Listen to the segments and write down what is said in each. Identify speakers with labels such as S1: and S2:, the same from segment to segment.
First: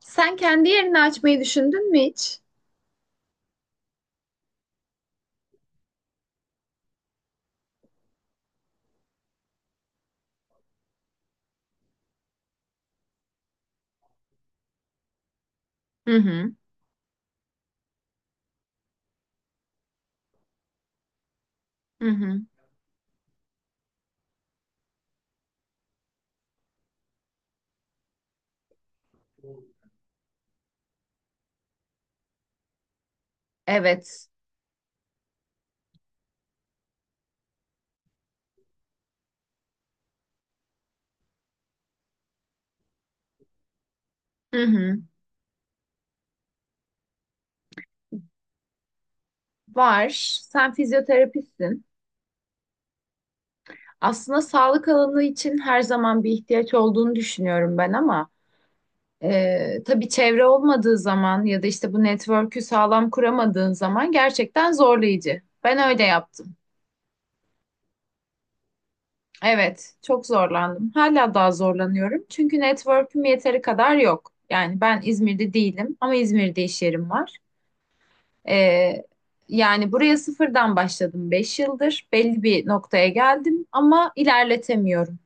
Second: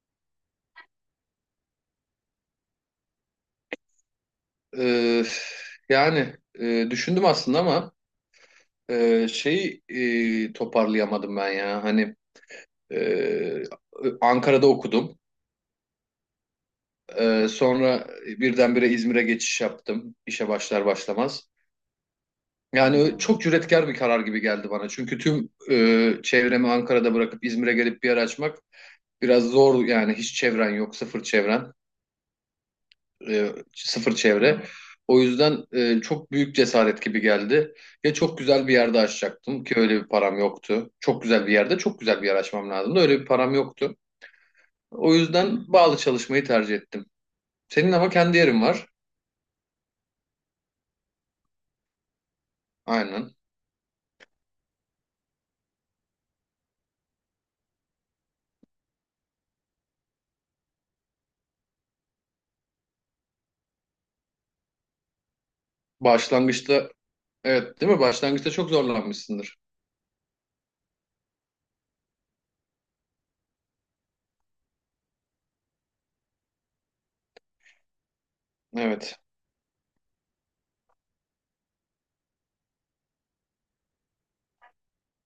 S1: Sen kendi yerini açmayı düşündün mü hiç?
S2: Ee, yani düşündüm aslında ama şeyi toparlayamadım ben ya. Hani e, Ankara'da okudum.
S1: Hı hı,
S2: Sonra birdenbire İzmir'e geçiş yaptım, işe başlar başlamaz.
S1: hı hı.
S2: Yani çok cüretkar bir karar gibi geldi bana. Çünkü tüm çevremi Ankara'da bırakıp İzmir'e gelip bir yer açmak biraz zor yani, hiç çevren yok, sıfır çevren. Sıfır
S1: Evet.
S2: çevre. O yüzden çok büyük cesaret gibi geldi. Ya çok güzel bir yerde açacaktım ki öyle bir param yoktu. Çok güzel bir yerde çok güzel bir yer açmam lazımdı. Öyle bir param yoktu.
S1: Hı hı.
S2: O yüzden bağlı çalışmayı tercih ettim. Senin ama kendi yerin var.
S1: Var. Sen fizyoterapistsin.
S2: Aynen.
S1: Aslında sağlık alanı için her zaman bir ihtiyaç olduğunu düşünüyorum ben ama tabii çevre olmadığı zaman ya da işte bu network'ü sağlam kuramadığın zaman gerçekten zorlayıcı. Ben öyle yaptım.
S2: Başlangıçta, evet değil mi? Başlangıçta çok zorlanmışsındır.
S1: Evet, çok zorlandım. Hala daha zorlanıyorum. Çünkü network'üm yeteri kadar yok. Yani ben İzmir'de değilim ama İzmir'de iş yerim var. Ee,
S2: Evet.
S1: yani buraya sıfırdan başladım. 5 yıldır belli bir noktaya geldim ama ilerletemiyorum.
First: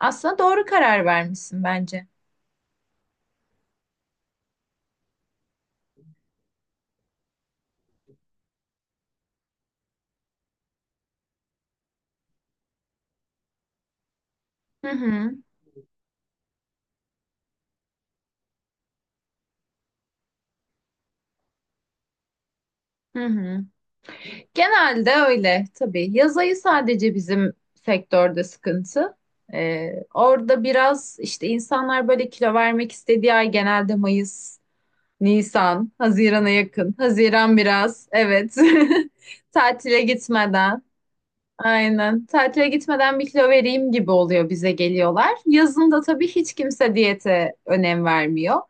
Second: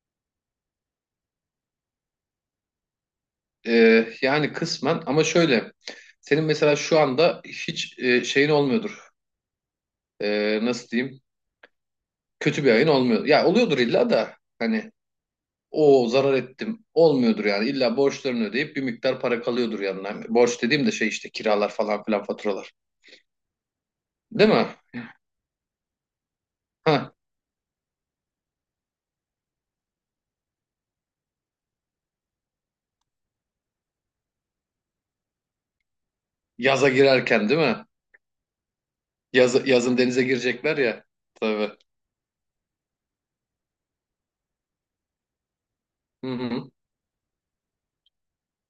S1: Aslında doğru karar vermişsin bence.
S2: Yani kısmen, ama şöyle. Senin mesela şu anda hiç şeyin olmuyordur. Nasıl diyeyim? Kötü bir ayın olmuyor. Ya oluyordur illa da.
S1: Hı
S2: Hani
S1: hı,
S2: o zarar ettim olmuyordur yani. İlla borçlarını ödeyip bir miktar para kalıyordur yanına. Borç dediğim de şey işte, kiralar falan filan, faturalar.
S1: hı hı.
S2: Değil mi?
S1: Genelde öyle tabii. Yaz ayı
S2: Ha,
S1: sadece bizim sektörde sıkıntı. Orada biraz işte insanlar böyle kilo vermek istediği ay genelde Mayıs, Nisan, Haziran'a
S2: yaza
S1: yakın.
S2: girerken
S1: Haziran
S2: değil mi?
S1: biraz, evet.
S2: Yaz, yazın
S1: Tatile
S2: denize girecekler
S1: gitmeden.
S2: ya. Tabii.
S1: Aynen. Tatile gitmeden bir kilo vereyim gibi oluyor, bize geliyorlar. Yazın da
S2: Hı
S1: tabii hiç
S2: hı.
S1: kimse diyete önem vermiyor.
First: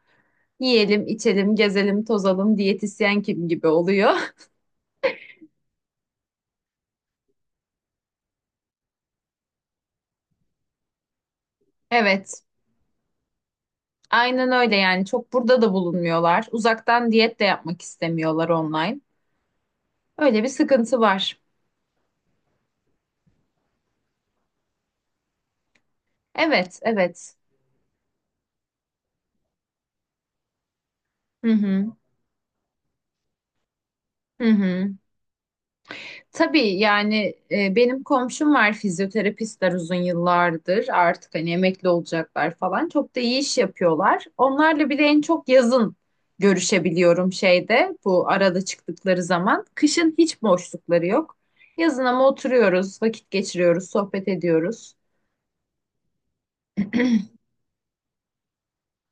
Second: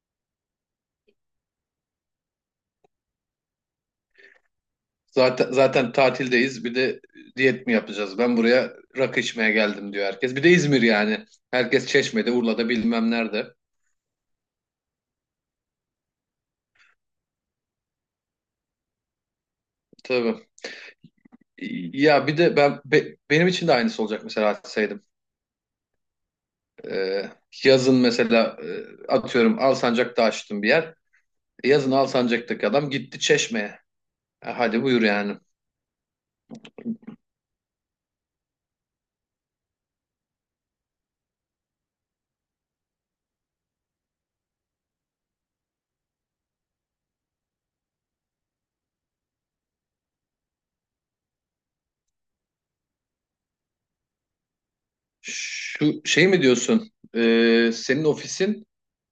S1: Yiyelim, içelim, gezelim, tozalım, diyetisyen kim gibi oluyor.
S2: Zaten zaten tatildeyiz. Bir de diyet mi yapacağız? Ben buraya rakı içmeye geldim diyor herkes. Bir de İzmir yani. Herkes Çeşme'de,
S1: Evet.
S2: Urla'da, bilmem nerede.
S1: Aynen öyle yani. Çok burada da bulunmuyorlar. Uzaktan diyet de yapmak istemiyorlar, online. Öyle
S2: Tabii.
S1: bir sıkıntı var.
S2: Ya bir de ben benim için de aynısı olacak mesela.
S1: Evet,
S2: Ee,
S1: evet.
S2: Yazın mesela, atıyorum, Alsancak'ta açtım bir yer.
S1: Hı
S2: Yazın
S1: hı.
S2: Alsancak'taki adam gitti Çeşme'ye.
S1: Hı
S2: Hadi
S1: hı.
S2: buyur yani.
S1: Tabii yani benim komşum var, fizyoterapistler, uzun yıllardır artık hani emekli olacaklar falan, çok da iyi iş yapıyorlar. Onlarla bir de en çok yazın görüşebiliyorum şeyde, bu arada, çıktıkları zaman. Kışın hiç boşlukları yok. Yazın ama oturuyoruz, vakit geçiriyoruz, sohbet ediyoruz.
S2: Şu şey mi diyorsun? Senin ofisin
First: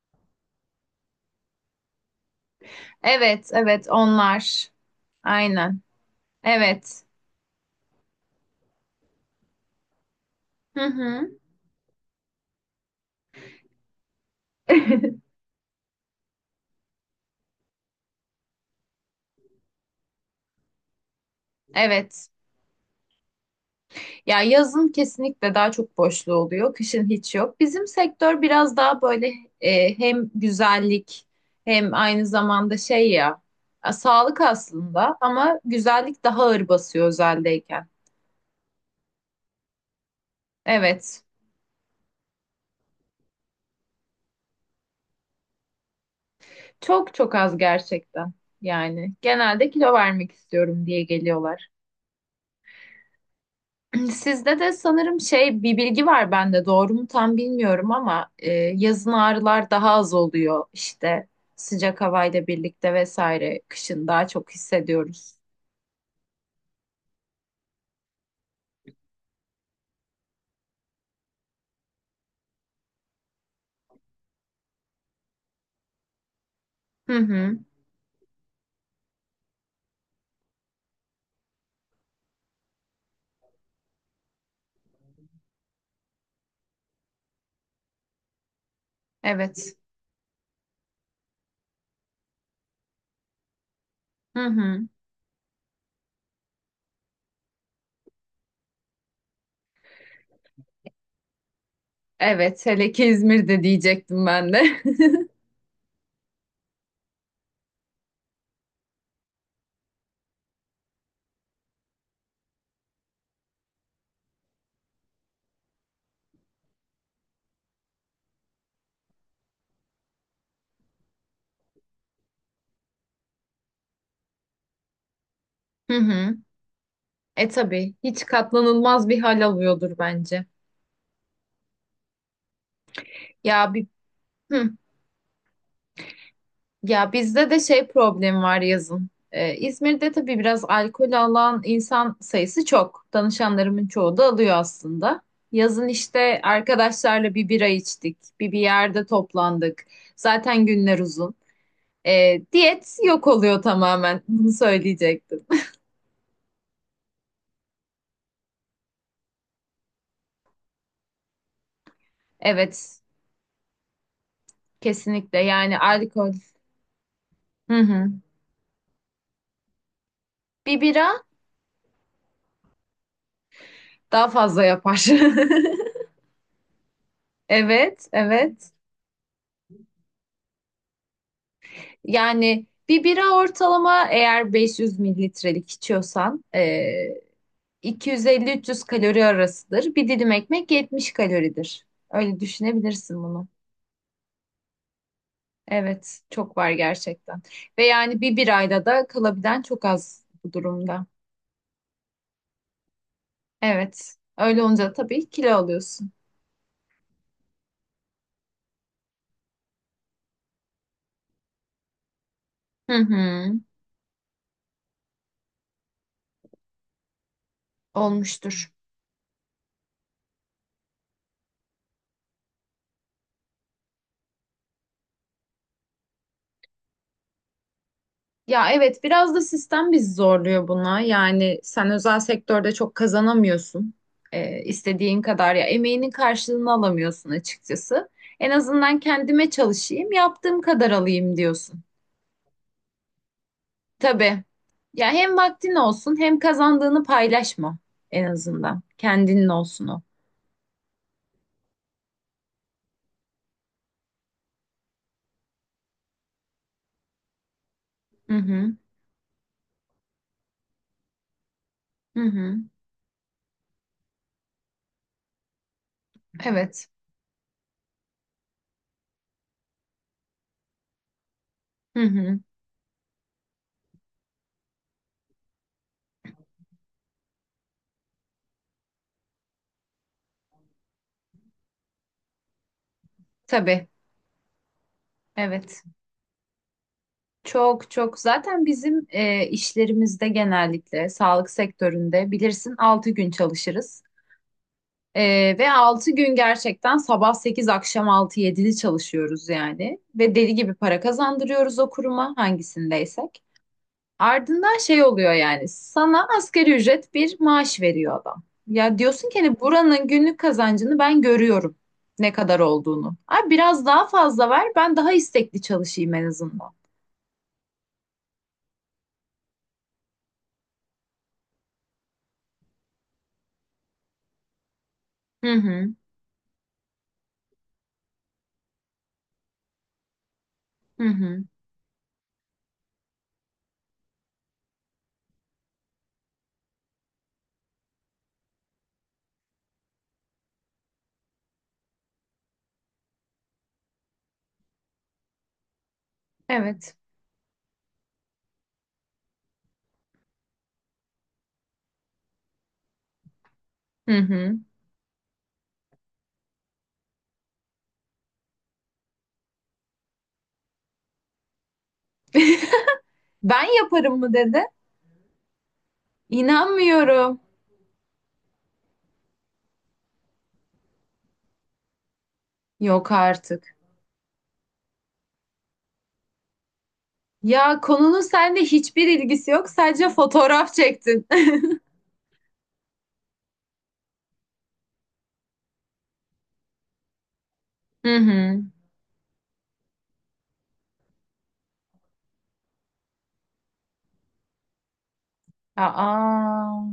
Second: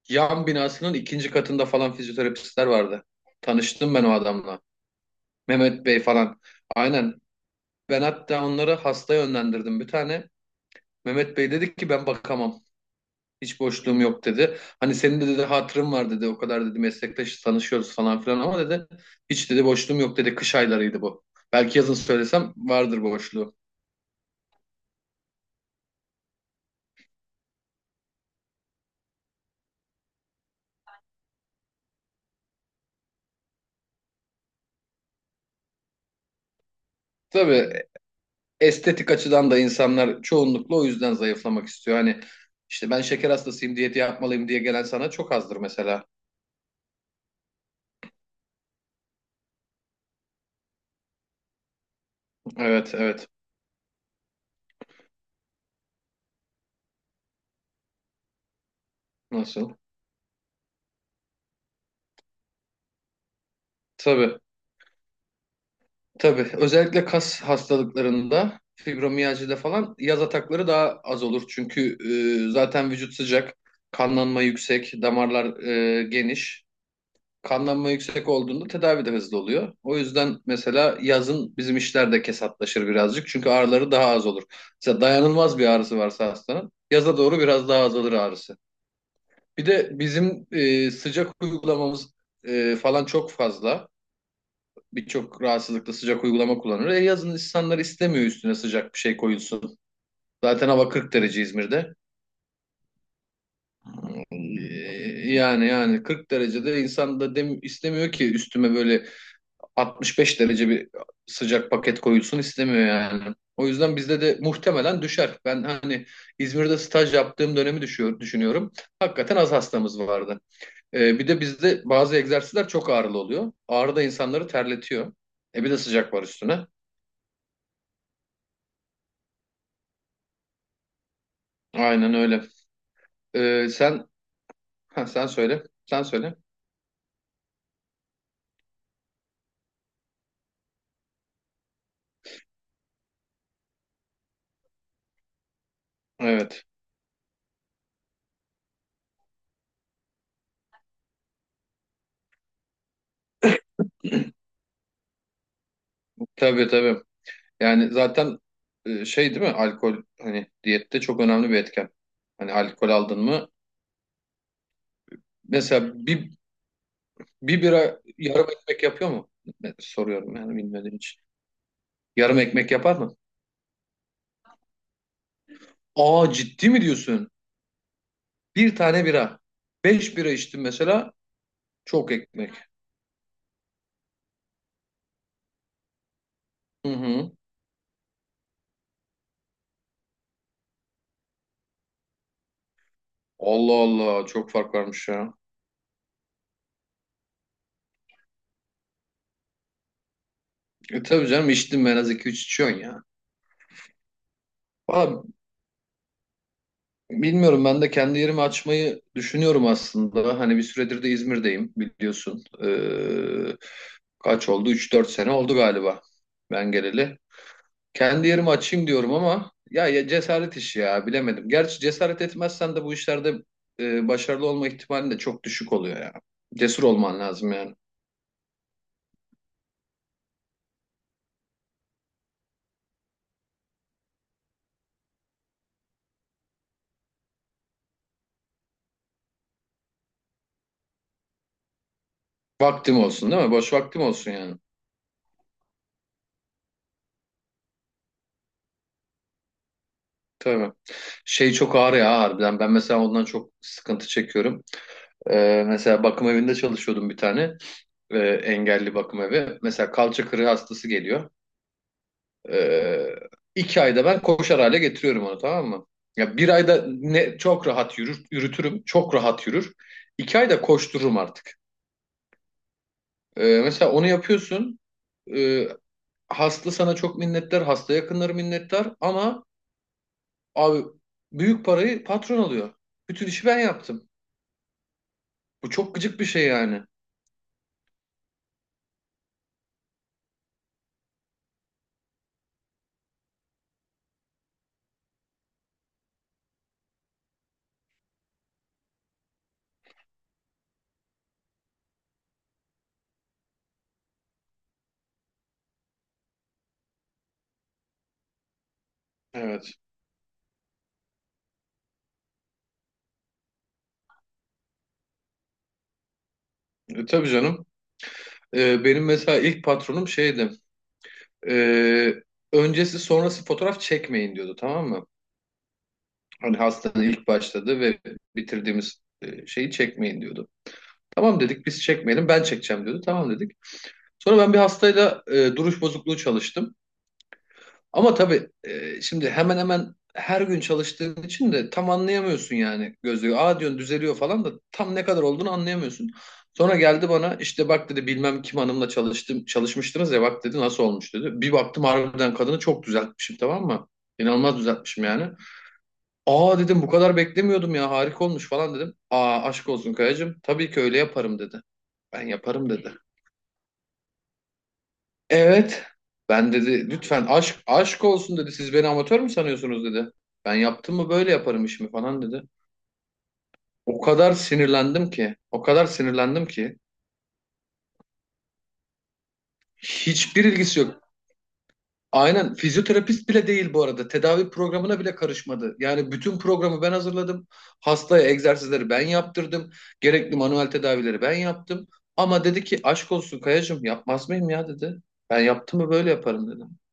S2: yan binasının ikinci katında falan fizyoterapistler vardı.
S1: Evet, evet
S2: Tanıştım ben o adamla.
S1: onlar. Aynen.
S2: Mehmet Bey falan.
S1: Evet.
S2: Aynen. Ben hatta onları hasta yönlendirdim, bir tane.
S1: Hı hı.
S2: Mehmet Bey dedi ki, ben bakamam. Hiç boşluğum yok dedi. Hani senin de dedi hatırım var dedi. O kadar dedi meslektaş tanışıyoruz falan filan ama dedi, hiç dedi boşluğum yok dedi. Kış aylarıydı bu. Belki yazın
S1: Evet.
S2: söylesem vardır boşluğu.
S1: Ya yazın kesinlikle daha çok boşluğu oluyor, kışın hiç yok. Bizim sektör biraz daha böyle hem güzellik hem aynı zamanda şey ya, sağlık aslında, ama güzellik daha ağır basıyor
S2: Tabii,
S1: özeldeyken.
S2: estetik açıdan da insanlar çoğunlukla o yüzden
S1: Evet,
S2: zayıflamak istiyor. Hani işte ben şeker hastasıyım, diyeti yapmalıyım diye gelen sana çok azdır mesela.
S1: çok çok az gerçekten yani. Genelde kilo vermek istiyorum diye geliyorlar.
S2: Evet, evet.
S1: Yani sizde de sanırım şey, bir bilgi var bende, doğru mu tam bilmiyorum ama yazın ağrılar
S2: Nasıl?
S1: daha az oluyor işte, sıcak havayla birlikte vesaire, kışın daha
S2: Tabii.
S1: çok hissediyoruz.
S2: Tabii, özellikle kas hastalıklarında, fibromiyajide falan yaz atakları daha az olur. Çünkü zaten vücut sıcak, kanlanma yüksek, damarlar geniş.
S1: Hı hı.
S2: Kanlanma yüksek olduğunda tedavi de hızlı oluyor. O yüzden mesela yazın bizim işler de kesatlaşır birazcık. Çünkü ağrıları daha az olur. Mesela dayanılmaz bir ağrısı varsa hastanın, yaza doğru biraz daha azalır ağrısı. Bir
S1: Evet.
S2: de bizim sıcak uygulamamız falan, çok fazla,
S1: Hı hı.
S2: birçok rahatsızlıkla sıcak uygulama kullanır. Yazın insanlar istemiyor üstüne sıcak bir şey koyulsun. Zaten hava 40 derece İzmir'de.
S1: Evet, hele ki İzmir'de diyecektim
S2: E,
S1: ben de.
S2: yani 40 derecede insan da dem istemiyor ki üstüme böyle 65 derece bir sıcak paket koyulsun, istemiyor yani. O yüzden bizde de muhtemelen düşer. Ben hani İzmir'de staj yaptığım dönemi düşünüyorum. Hakikaten az hastamız vardı. Bir de bizde bazı egzersizler çok ağrılı oluyor. Ağrı da insanları terletiyor. Bir de
S1: Hı
S2: sıcak var
S1: hı.
S2: üstüne.
S1: Tabii hiç katlanılmaz bir hal alıyordur bence.
S2: Aynen öyle. Ee,
S1: Ya bir,
S2: sen
S1: hı.
S2: ha, sen söyle. Sen söyle.
S1: Ya bizde de şey problemi var yazın. İzmir'de tabii biraz alkol alan insan sayısı çok. Danışanlarımın çoğu da alıyor aslında. Yazın işte
S2: Evet.
S1: arkadaşlarla bir bira içtik, bir yerde toplandık. Zaten günler uzun. Diyet yok oluyor tamamen. Bunu söyleyecektim.
S2: Tabii, tabii. Yani zaten, şey değil mi? Alkol, hani diyette çok önemli bir etken. Hani alkol
S1: Evet,
S2: aldın mı?
S1: kesinlikle. Yani
S2: Mesela
S1: alkol.
S2: bir bir
S1: Hı
S2: bira
S1: hı.
S2: yarım ekmek yapıyor mu? Soruyorum yani,
S1: Bir
S2: bilmediğim için.
S1: bira
S2: Yarım ekmek yapar mı?
S1: daha fazla yapar.
S2: Aa, ciddi mi diyorsun?
S1: Evet, evet.
S2: Bir tane bira. 5 bira içtim mesela. Çok ekmek.
S1: Yani bir bira ortalama eğer 500 mililitrelik içiyorsan
S2: Hı hı.
S1: 250-300 kalori arasıdır. Bir dilim ekmek 70 kaloridir. Öyle düşünebilirsin bunu.
S2: Allah Allah, çok fark varmış ya.
S1: Evet, çok var gerçekten. Ve yani bir birayla da kalabilen çok az bu durumda.
S2: Tabii canım, içtim ben, az iki üç içiyorsun ya.
S1: Evet, öyle olunca
S2: Valla,
S1: tabii kilo alıyorsun.
S2: bilmiyorum, ben de kendi yerimi açmayı düşünüyorum aslında. Hani bir süredir de İzmir'deyim, biliyorsun.
S1: Hı hı,
S2: Kaç oldu? 3-4 sene oldu galiba ben geleli. Kendi yerimi
S1: olmuştur.
S2: açayım diyorum ama ya, ya cesaret işi ya, bilemedim. Gerçi cesaret etmezsen de bu işlerde başarılı olma ihtimalin de çok düşük oluyor ya. Cesur olman lazım yani.
S1: Ya evet, biraz da sistem bizi zorluyor buna. Yani sen özel sektörde çok kazanamıyorsun. İstediğin kadar ya emeğinin karşılığını alamıyorsun açıkçası. En azından kendime çalışayım, yaptığım kadar alayım diyorsun.
S2: Vaktim olsun değil mi? Boş vaktim olsun
S1: Tabii.
S2: yani.
S1: Ya hem vaktin olsun hem kazandığını paylaşma, en azından kendinin olsun o.
S2: Tabii. Şey çok ağır ya, harbiden. Ben mesela ondan çok sıkıntı çekiyorum. Mesela bakım evinde çalışıyordum bir tane,
S1: Hı hı.
S2: engelli bakım evi. Mesela kalça kırığı hastası geliyor.
S1: Hı hı.
S2: E, 2 ayda ben koşar hale getiriyorum onu, tamam mı? Ya 1 ayda
S1: Evet.
S2: ne çok rahat yürür, yürütürüm. Çok rahat yürür. 2 ayda koştururum artık.
S1: Hı hı.
S2: Mesela onu yapıyorsun. E, hasta sana çok minnettar. Hasta yakınları minnettar. Ama abi, büyük parayı patron alıyor. Bütün işi ben
S1: Tabii.
S2: yaptım. Bu
S1: Evet.
S2: çok gıcık bir şey yani.
S1: Çok çok, zaten bizim işlerimizde, genellikle sağlık sektöründe bilirsin, 6 gün çalışırız. Ve 6 gün gerçekten sabah 8 akşam altı yedili çalışıyoruz yani. Ve deli gibi para kazandırıyoruz o kuruma, hangisindeysek. Ardından şey oluyor, yani sana asgari ücret bir maaş veriyor adam. Ya diyorsun ki hani
S2: Evet.
S1: buranın günlük kazancını ben görüyorum, ne kadar olduğunu. Abi biraz daha fazla ver, ben daha istekli çalışayım en azından.
S2: Tabii canım. Benim mesela ilk patronum şeydi. Ee, öncesi sonrası fotoğraf çekmeyin diyordu, tamam mı?
S1: Hı hı.
S2: Hani hastanın ilk başladığı ve bitirdiğimiz şeyi çekmeyin diyordu.
S1: Hı
S2: Tamam
S1: hı.
S2: dedik, biz çekmeyelim, ben çekeceğim diyordu. Tamam dedik. Sonra ben bir hastayla duruş bozukluğu çalıştım. Ama tabii şimdi, hemen hemen her gün çalıştığın için de tam anlayamıyorsun yani gözlüğü. Aa diyorsun düzeliyor falan da, tam ne kadar olduğunu anlayamıyorsun. Sonra
S1: Evet.
S2: geldi bana, işte bak dedi bilmem kim hanımla çalışmıştınız ya, bak dedi nasıl olmuş dedi. Bir baktım, harbiden kadını çok düzeltmişim, tamam mı?
S1: Hı hı.
S2: İnanılmaz düzeltmişim yani. Aa dedim, bu kadar beklemiyordum ya, harika olmuş falan dedim. Aa, aşk olsun Kayacığım, tabii ki öyle yaparım dedi. Ben yaparım dedi.
S1: Ben yaparım mı dedi.
S2: Evet. Ben dedi lütfen,
S1: İnanmıyorum.
S2: aşk olsun dedi. Siz beni amatör mü sanıyorsunuz dedi. Ben yaptım mı böyle yaparım işimi falan dedi.
S1: Yok artık.
S2: O kadar sinirlendim ki. O kadar sinirlendim ki.
S1: Ya konunun seninle hiçbir ilgisi yok. Sadece
S2: Hiçbir
S1: fotoğraf
S2: ilgisi yok.
S1: çektin.
S2: Aynen, fizyoterapist bile değil bu arada. Tedavi programına bile karışmadı. Yani bütün programı ben hazırladım.
S1: Hı
S2: Hastaya
S1: hı.
S2: egzersizleri ben yaptırdım. Gerekli manuel tedavileri ben yaptım. Ama dedi ki aşk olsun Kayacığım, yapmaz mıyım ya dedi. Ben yaptım mı böyle yaparım dedi.
S1: Aa,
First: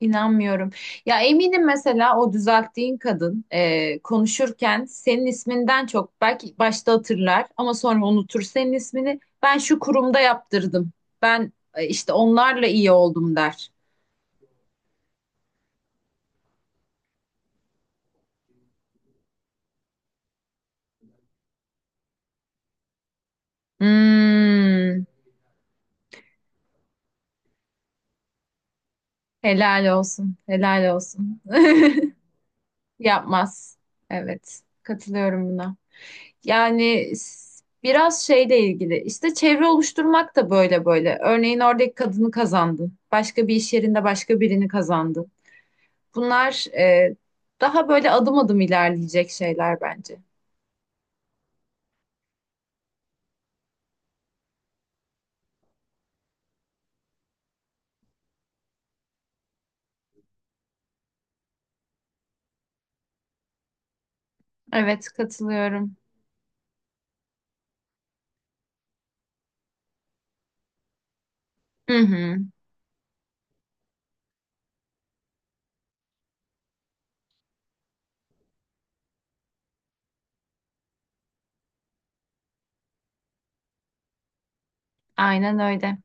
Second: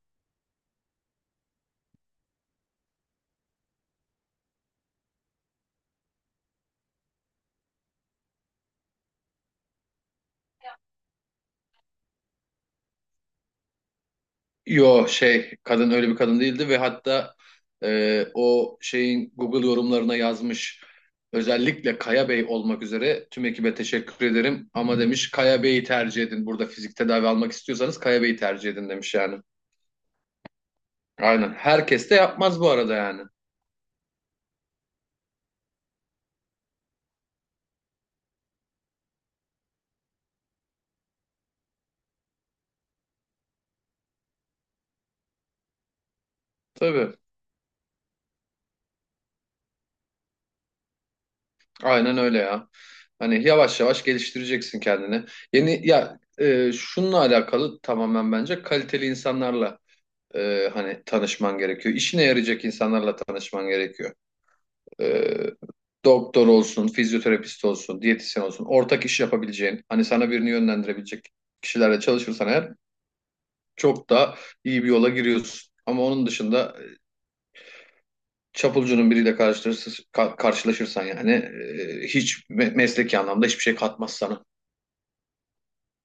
S1: inanmıyorum. Ya eminim mesela o düzelttiğin kadın konuşurken senin isminden çok belki başta hatırlar ama sonra unutur senin ismini. Ben şu kurumda yaptırdım. Ben işte onlarla iyi oldum der.
S2: Yo şey, kadın öyle bir kadın değildi ve hatta o şeyin Google yorumlarına yazmış, özellikle Kaya Bey olmak üzere tüm ekibe teşekkür ederim ama
S1: Hmm.
S2: demiş, Kaya Bey'i tercih edin, burada fizik tedavi almak istiyorsanız Kaya Bey'i tercih edin demiş yani.
S1: Helal olsun. Helal olsun.
S2: Aynen, herkes de yapmaz bu arada yani.
S1: Yapmaz. Evet. Katılıyorum buna. Yani biraz şeyle ilgili. İşte çevre oluşturmak da böyle böyle. Örneğin oradaki kadını kazandın. Başka bir iş yerinde başka birini kazandın. Bunlar
S2: Tabii,
S1: daha böyle adım adım ilerleyecek şeyler bence.
S2: aynen öyle ya. Hani yavaş yavaş geliştireceksin kendini. Yeni ya, şununla alakalı tamamen, bence kaliteli insanlarla, hani tanışman gerekiyor. İşine yarayacak insanlarla tanışman gerekiyor.
S1: Evet
S2: E,
S1: katılıyorum.
S2: doktor olsun, fizyoterapist olsun, diyetisyen olsun, ortak iş yapabileceğin, hani sana birini yönlendirebilecek
S1: Hı
S2: kişilerle
S1: hı,
S2: çalışırsan eğer, çok daha iyi bir yola giriyorsun. Ama onun dışında çapulcunun biriyle karşılaşırsan yani, hiç mesleki anlamda hiçbir şey katmaz sana.
S1: aynen öyle.